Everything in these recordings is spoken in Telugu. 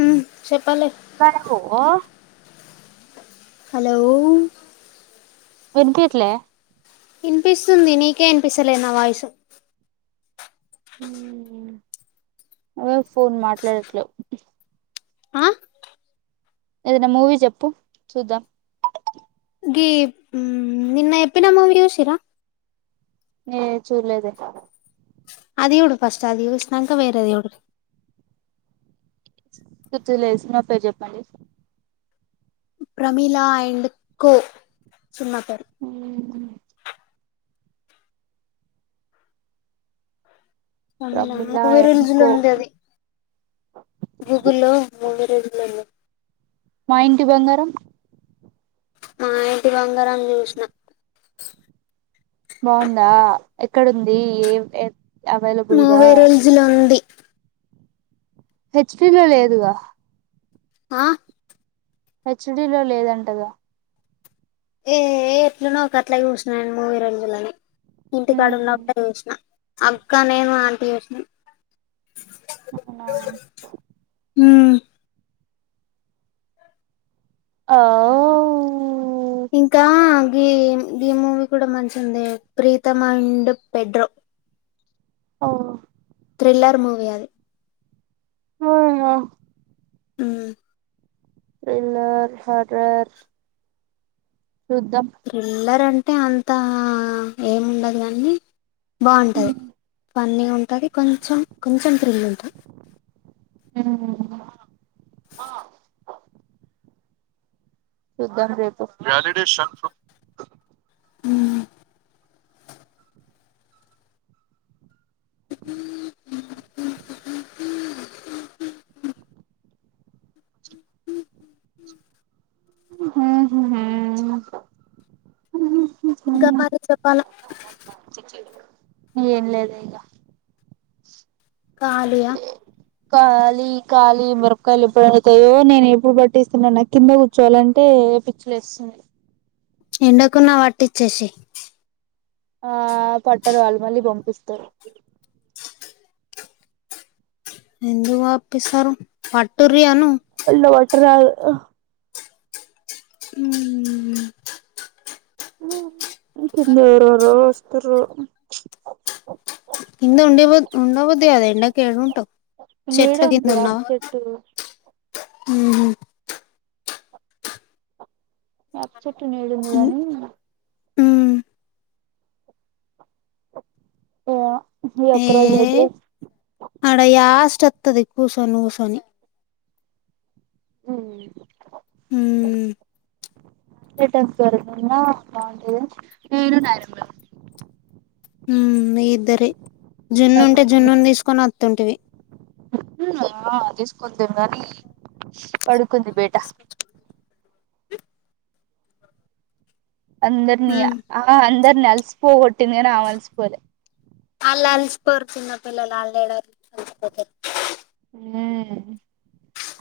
ఉహ్ చెప్పాలే సరే ఉహ్ ఓ హలో వినిపియట్లే ఇంపిసుంది నీకే ఇన్పిసలేదు నా వాయిసు ఉహ్ నువ్వే ఫోన్ మాట్లాట్ లేవ్ ఆ ఏదన్నా మూవీ చెప్పు చూద్దాం. గిప్ ఉహ్మ్ నిన్న ఎప్పినా మూవీ యుశిరా. ఏ చూలదే అది యూడు ఫస్ట్ అది యుశనాక వేరేద్ యుడ్ గుచ్చు లేశినా పేరు జేప్పండి. ప్రమీలా అయిండ్ కో చీమ్మా పేరు. ఉహుహ్ ప్రమిలా మూవీ అండ్ రూల్జ్ లో కో ఉంది అది గూగుల్లో మూవి రూల్జ్ లో ఉంది. మా ఇంటి బంగారం. మా ఇంటి బంగారం జూషనా. బావుందా ఎక్కడుంది యేవ్ ఏర్ మూవీ రూల్జ్ లో ఉంది. హెచ్‌ పి లో లేదుగా ఆ హెచ్ డి లో లేదంట గా ఏ ఏ ఎట్లునో ఒక అట్లా జూషనా నీన్ మూవీ రుజులనే ఇంటికాడ ఉన్నపుడే జూషనా. అక్క నేను ఆంటీ యూచనం. ఉహుహ్ ఉహ్ ఆ ఇంకా గీమ్ గీ మూవీ కూడా మంచి ఉందే ప్రీతమా అండ్ పెడ్రో ఓ థ్రిల్లర్ మూవీ అది ఓహమో ఉహ్ త్రిళ్ళర్ హర్రర్ చూద్దం త్రిల్లర్ అంటే అంత ఎం ఉండదు గానీ బాగుంటది పన్నీగా ఉంటది కొంచెం కొంచెం థ్రిల్ ఉంటది మ్ చూద్దాం రేపు మ్ ఉ [inaudible] [unintelligible] మ్ హు హు ఇంకా మరి చెప్పాలా ఏం లేదే ఈగ కాలీయా కాలి ఖాలి మీరకాలు ఎప్పుడు ఎందుతాయో నేను ఎప్పుడు పట్టిస్తనో కింద కూ ర్చోవాలంటే పిచ్చిలేస్తుంది ఎండకున్నా పట్టిచ్చేసేయ్ ఆ పట్టరళ్ళు మళ్ళీ పంపిస్తారు ఎందుకు పంపిస్తారు పట్టుర్రు అను అట్ల పట్టరాళ్లు మ్ కెళ్ళి ఎవరెవరో వస్తుళ్ళు కింద ఉండే ఉండా బుద్ది కాదు ఎండ కేడుంటవ్ నీడ చెట్ల కింద ఉంది వేప ఉన్నావా చెట్టు మ్ హు యాప చెట్టు నేడుంది హు కానీ మ్ అ ఈ ఒక్క రోజు అయితే అడ యస్ట్ ఓత్తది కూర్సోని ఊసోని మ్ ఉమ్ ట్ద బాగుంటది న మ్ మీ ఇద్దరే జున్ను ఉంటే జున్నునీ తీసుకొని ఓత్తుంటివి అ తీసుకొద్ధుని కానీ పడుకుంది బేట అందర్నీ ఉమ్ ఆ అందర్నీ అల్సి పోగోటింది కానీ ఆమె అలసి పోలె అళ్ళు అలిసిపోరు చిన్న పిల్లలు అళ్ళు ఏడ అలిసిపోతారు ఆ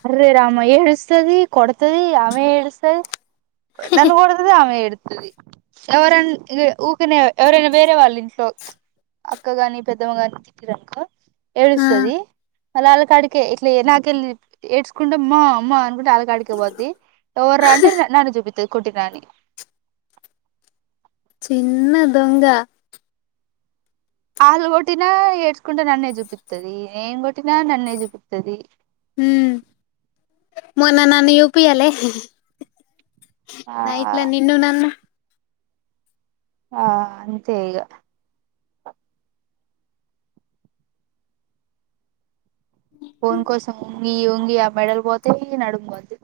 అర్రే రామ ఏల్స్స్తది కొడుతది ఆమె ఏడుస్తది నన్ను కోడుతది ఆమె ఏడుత్తది ఎవరన్ ఇగ్ ఊకనే ఎవరైనా వేరే వాళ్ళ ఇంట్లో అక్కగాని పెద్దమ్మ గాని తిప్పిరనుకో ఆ ఏడుస్తది మళ్ళ ఆళ్ళ కాడికే ఇట్లా నాకెళ్ళి ఏడ్చుకుంట మ మా అమ్మా అనుకుంట ఆళ్ళ కాడికే పోద్ది ఎవర్రా అంటే నన్ను చూపిత్తది కొట్టిన అని చిన్న దొంగ వాళ్ళు కొట్టినా ఏడ్చుకుంట నన్నే చూపిత్తది నేను కొట్టినా నన్నే చూపిత్తది మ్ మొన్న నన్ను చుపియ్యలే ఆ నైట్ల నిన్ను నన్ను ఆ అంతే ఈగ ఫోన్ కోసం వంగి వంగి ఆ మెడలు పోతయ్ నడుమ్ పోద్ది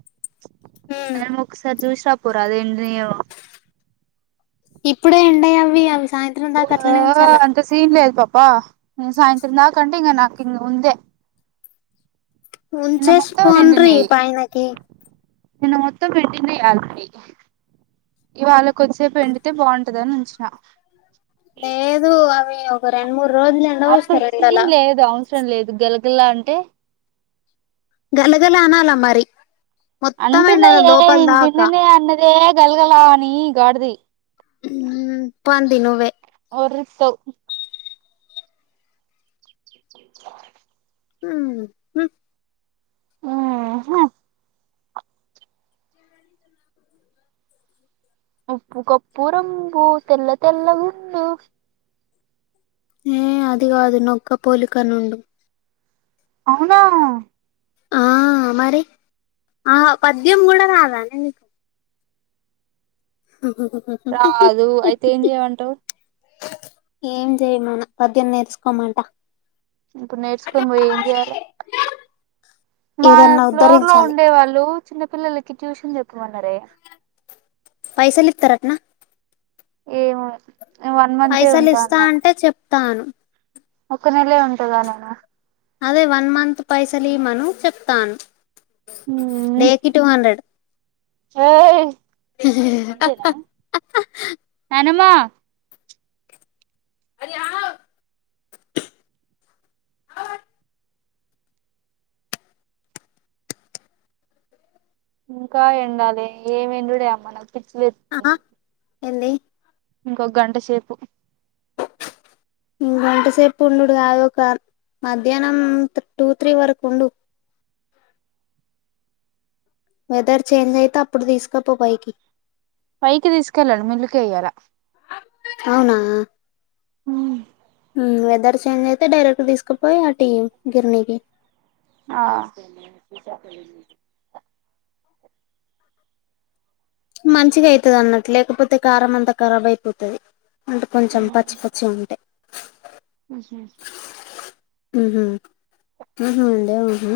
ఉమ్ ఒకసారి చూసి రాపోరాదు ఎండినయేమో ఇప్పుడు ఎండయ అవి అవి సాయంత్రం దాకా అట్లనే ఉంచాలా. ఇంత సీన్లే లేదు పాపా సాయంత్రం నా కంటే ఇ నాకు ఇ ఉందే నిన్న ఉంచేసి మొత్తం పొండ్రి ఎండినయి పయనకి నిన్న మొత్తం పెట్టింది ఇయాలకి ఇవాళ్ళ కొద్దిసేపు ఎండితే బావుంటదని ఉంచిన లేదు అవి ఒక రెండు మూడు రోజులు ఎండ వోస్తారు ఎండల దో అవసరం లేదు గలగల్లా అంటే? గల గల అనాల మరి మొత్తం ఎండల అంటున్నాయే లోపల ఏమి దాకా నిన్ననే అన్నదే గలగల అని గాడిది మ్ పంది నువ్వే ఉరిస్తావ్ హ ఉహు వచ్చింద ఉప్పు కప్పు రంబు తెల్ల తెల్ల గుండు ఏ అది కాదు నొక్క పోలిక నుండు అవునా ఆ మరి ఆహ పద్యం కూడా రాదానే నీకు మహ్హ్హ్హ్ రాదు అయితే ఏం చేయమంటావు ఏం చేయమాన్న పద్యం నేర్చుకోమంట ఇప్పుడు నేర్చుకొని పోయి ఏం చేయాలి మా ఏదన్నా ఫ్లోర్ లో ఉద్ధరించాలి ఉండే వాళ్ళు చిన్న పిల్లలకి ట్యూషన్ చెప్పమన్నారే పైసలు ఇతారట్నా ఏమో వన్ మంతే పైసలు ఉంటా ఇస్తా అంటే చెప్తాను ఒక నెల ఉంటగా నన్న అదే వన్ మంత్ పైసలు ఇయ్మను చెప్తాను డే కి టూ హండ్రెడ్ ఏ అంతేనా నానమ్మ అరే ఆవ్ ఇంకా ఎండాలే ఏం ఎండుడే అమ్మ నాకు పిచ్చిలే ఆహా ఎంది ఇంకొ గంట సేపు ఇంగంటసేపు ఉండుడు కాదు ఒక మధ్యాహ్నం టూ త్రీ వరకు ఉండు వెదర్ చేంజ్ అయితే అప్పుడు తీసుకపో పైకి పైకి తీసుకెళ్ళడు మిల్లుకె ఇయ్యాల అవునా మ్మ వెదర్ చేంజ్ అయితే డైరెక్ట్ తీసుకుపోయి ఆ టీ గిర్నీకి ఆ మంచిగా ఐతది అన్నట్టు లేకపోతే కారం అంతా ఖరాబ్ అయిపోతది అంటే కొంచెం పచ్చి పచ్చి ఉంటాయి నేన్ చేస్త ఉహు ఉహు లేవమ్మా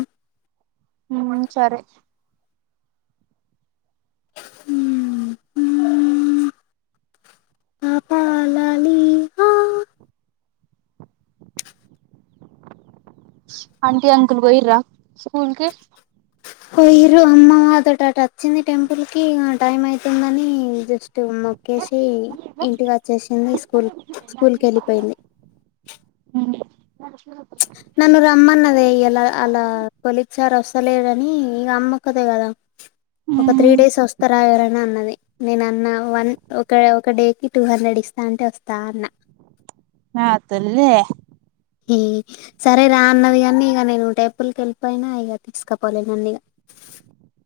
ఉ సరే ఉ ఉ హు పాపా లాలీ హ ఆంటీ అంకుల్ పోయిర స్కూల్ కి పోయిర్రు అమ్మ అటు మాతోటి వచ్చింది టెంపుల్ కి టైం అవుతుందని జస్ట్ ఉ మొక్కేసి ఇంటికి వచ్చేసింది స్కూల్ స్కూల్ కి వెళ్ళిపోయింది ఉ నన్ను రమ్మన్నదే ఇలా అలా కొలీగ్ సార్ వస్తలేడని ఇగ అమ్మ ఒక్కతే కదా ఒక త్రీ ఉమ్ డేస్ వస్తారా ఎవరైనా అన్నది నేన అన్న వన్ ఒక ఒక డేకి టూ హండ్రెడ్ ఇస్తా అంటే వస్తా అన్న నా తల్లే సరే రా అన్నది కానీ ఇక నేను టేపుల్కి వెళ్ళిపోయినా ఇగ తీసుకపోలే నన్ను ఇగ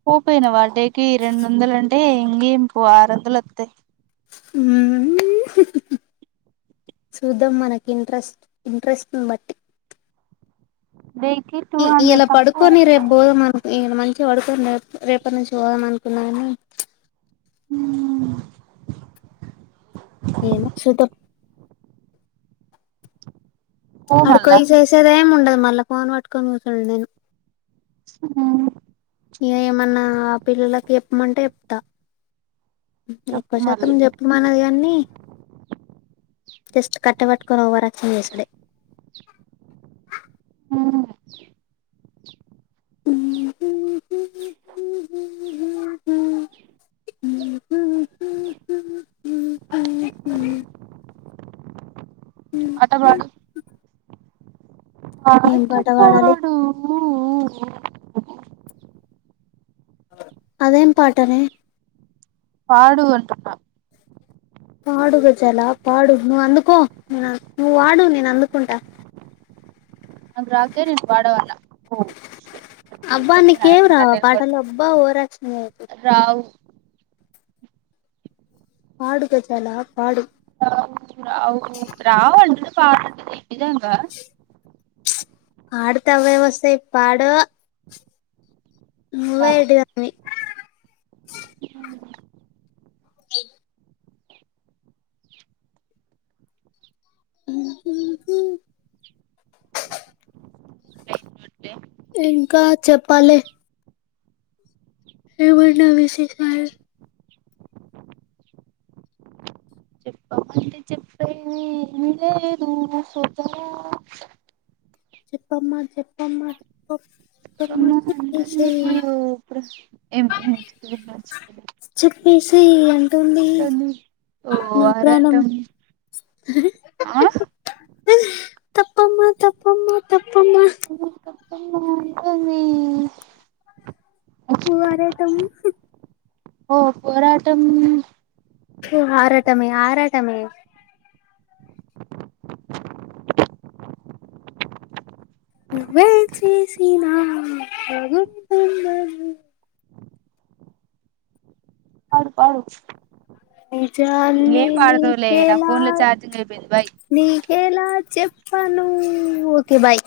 పోపోయివ్ డే కి రెండు వందలు అంటే ఇంకేం పో ఆరు వందలు వస్తాయి ఉహు చూద్దాం మనకి ఇంట్రెస్ట్ ఇంట్రెస్ట్ నీ బట్టి దేనికి ఇయాలా పడుకొని రేపు పోదామ అనుకో ఇ మంచిగా పడుకొని రే రేపటి నుంచి పోదాం అనుకున్నా గాని ఉ ఏమో చూద్దాం పో మళ్ళా ఆడకపోయి చేసేది ఏం ఉండదు మళ్ళ ఫోను పట్టుకొని కుసునుడే నేను ఉ ఇగ ఏమన్నా పిల్లలకి చెప్పమంటే చెప్తా చెప్పు ఎక్కువ శాతం మళ్ళీ చెప్ మనది కాన్ని జస్ట్ కట్ట పట్టుకొని ఓవరాక్షన్ చేసుడే ఉ ఉ ఉఉ ఊ కొంచెం పాట పాడు ఆ హా బాయ్ పాడాలి చెప్తాడు అదేం పాటనే పాడు అంటున్న పాడు గజాల పాడు నువ్వు అందుకో నే నువ్వు పాడు నేను అందుకుంటా ఆ గ్లాజరీ వాడం అల్లా ఓ షర్ట్ అబ్బా నీకు ఏమి రావా పాటలు అబ్బా ఓవరాక్షన్ చెయ్యకు రావు పాడుగాజాల పాడు రావు రావు రావు అంటే పాడమంటుంది ఇది ఏంది చ్ పాడుతే ఆవే వస్తాయి పాడు నువ్వే ఎడ్డి తప్పవి ఉ ఓ హా ఉ ఉ ఊ పైన రొట్టె ఇంకా చెప్పాలే ఏమన్న విశేషాలు హమ్ చెప్పమంటే చెప్పేది ఏమీ లేదు సోదర చెప్పమ్మా చెప్పమ్మా పొ అమో అంటుంది అయ్యో ఇపుడు ఏమో నెక్స్ట్ ది మర్చిపోయిన చెప్పేసెయ్ అంటుంది తను ఓ నా ప్రాణం ఆరాటం ఆ తప్పమ్మా తప్పమ్మా తప్పమ్మా ప్పమా తప్పమా అంటుంది ఓ వరటము ఓ పోరాటం ఏ ఆరాటమే ఆరాటమే నువ్వైం చేసిన బాగుంటుందని పాడు పాడు నిజాన్ని ఇంగేం పాడదువులే నా నీకేలా ఫోన్ లో ఛార్జింగ్ అయిపోయింది బాయ్ నీకేలా చెప్పను ఓకే బాయ్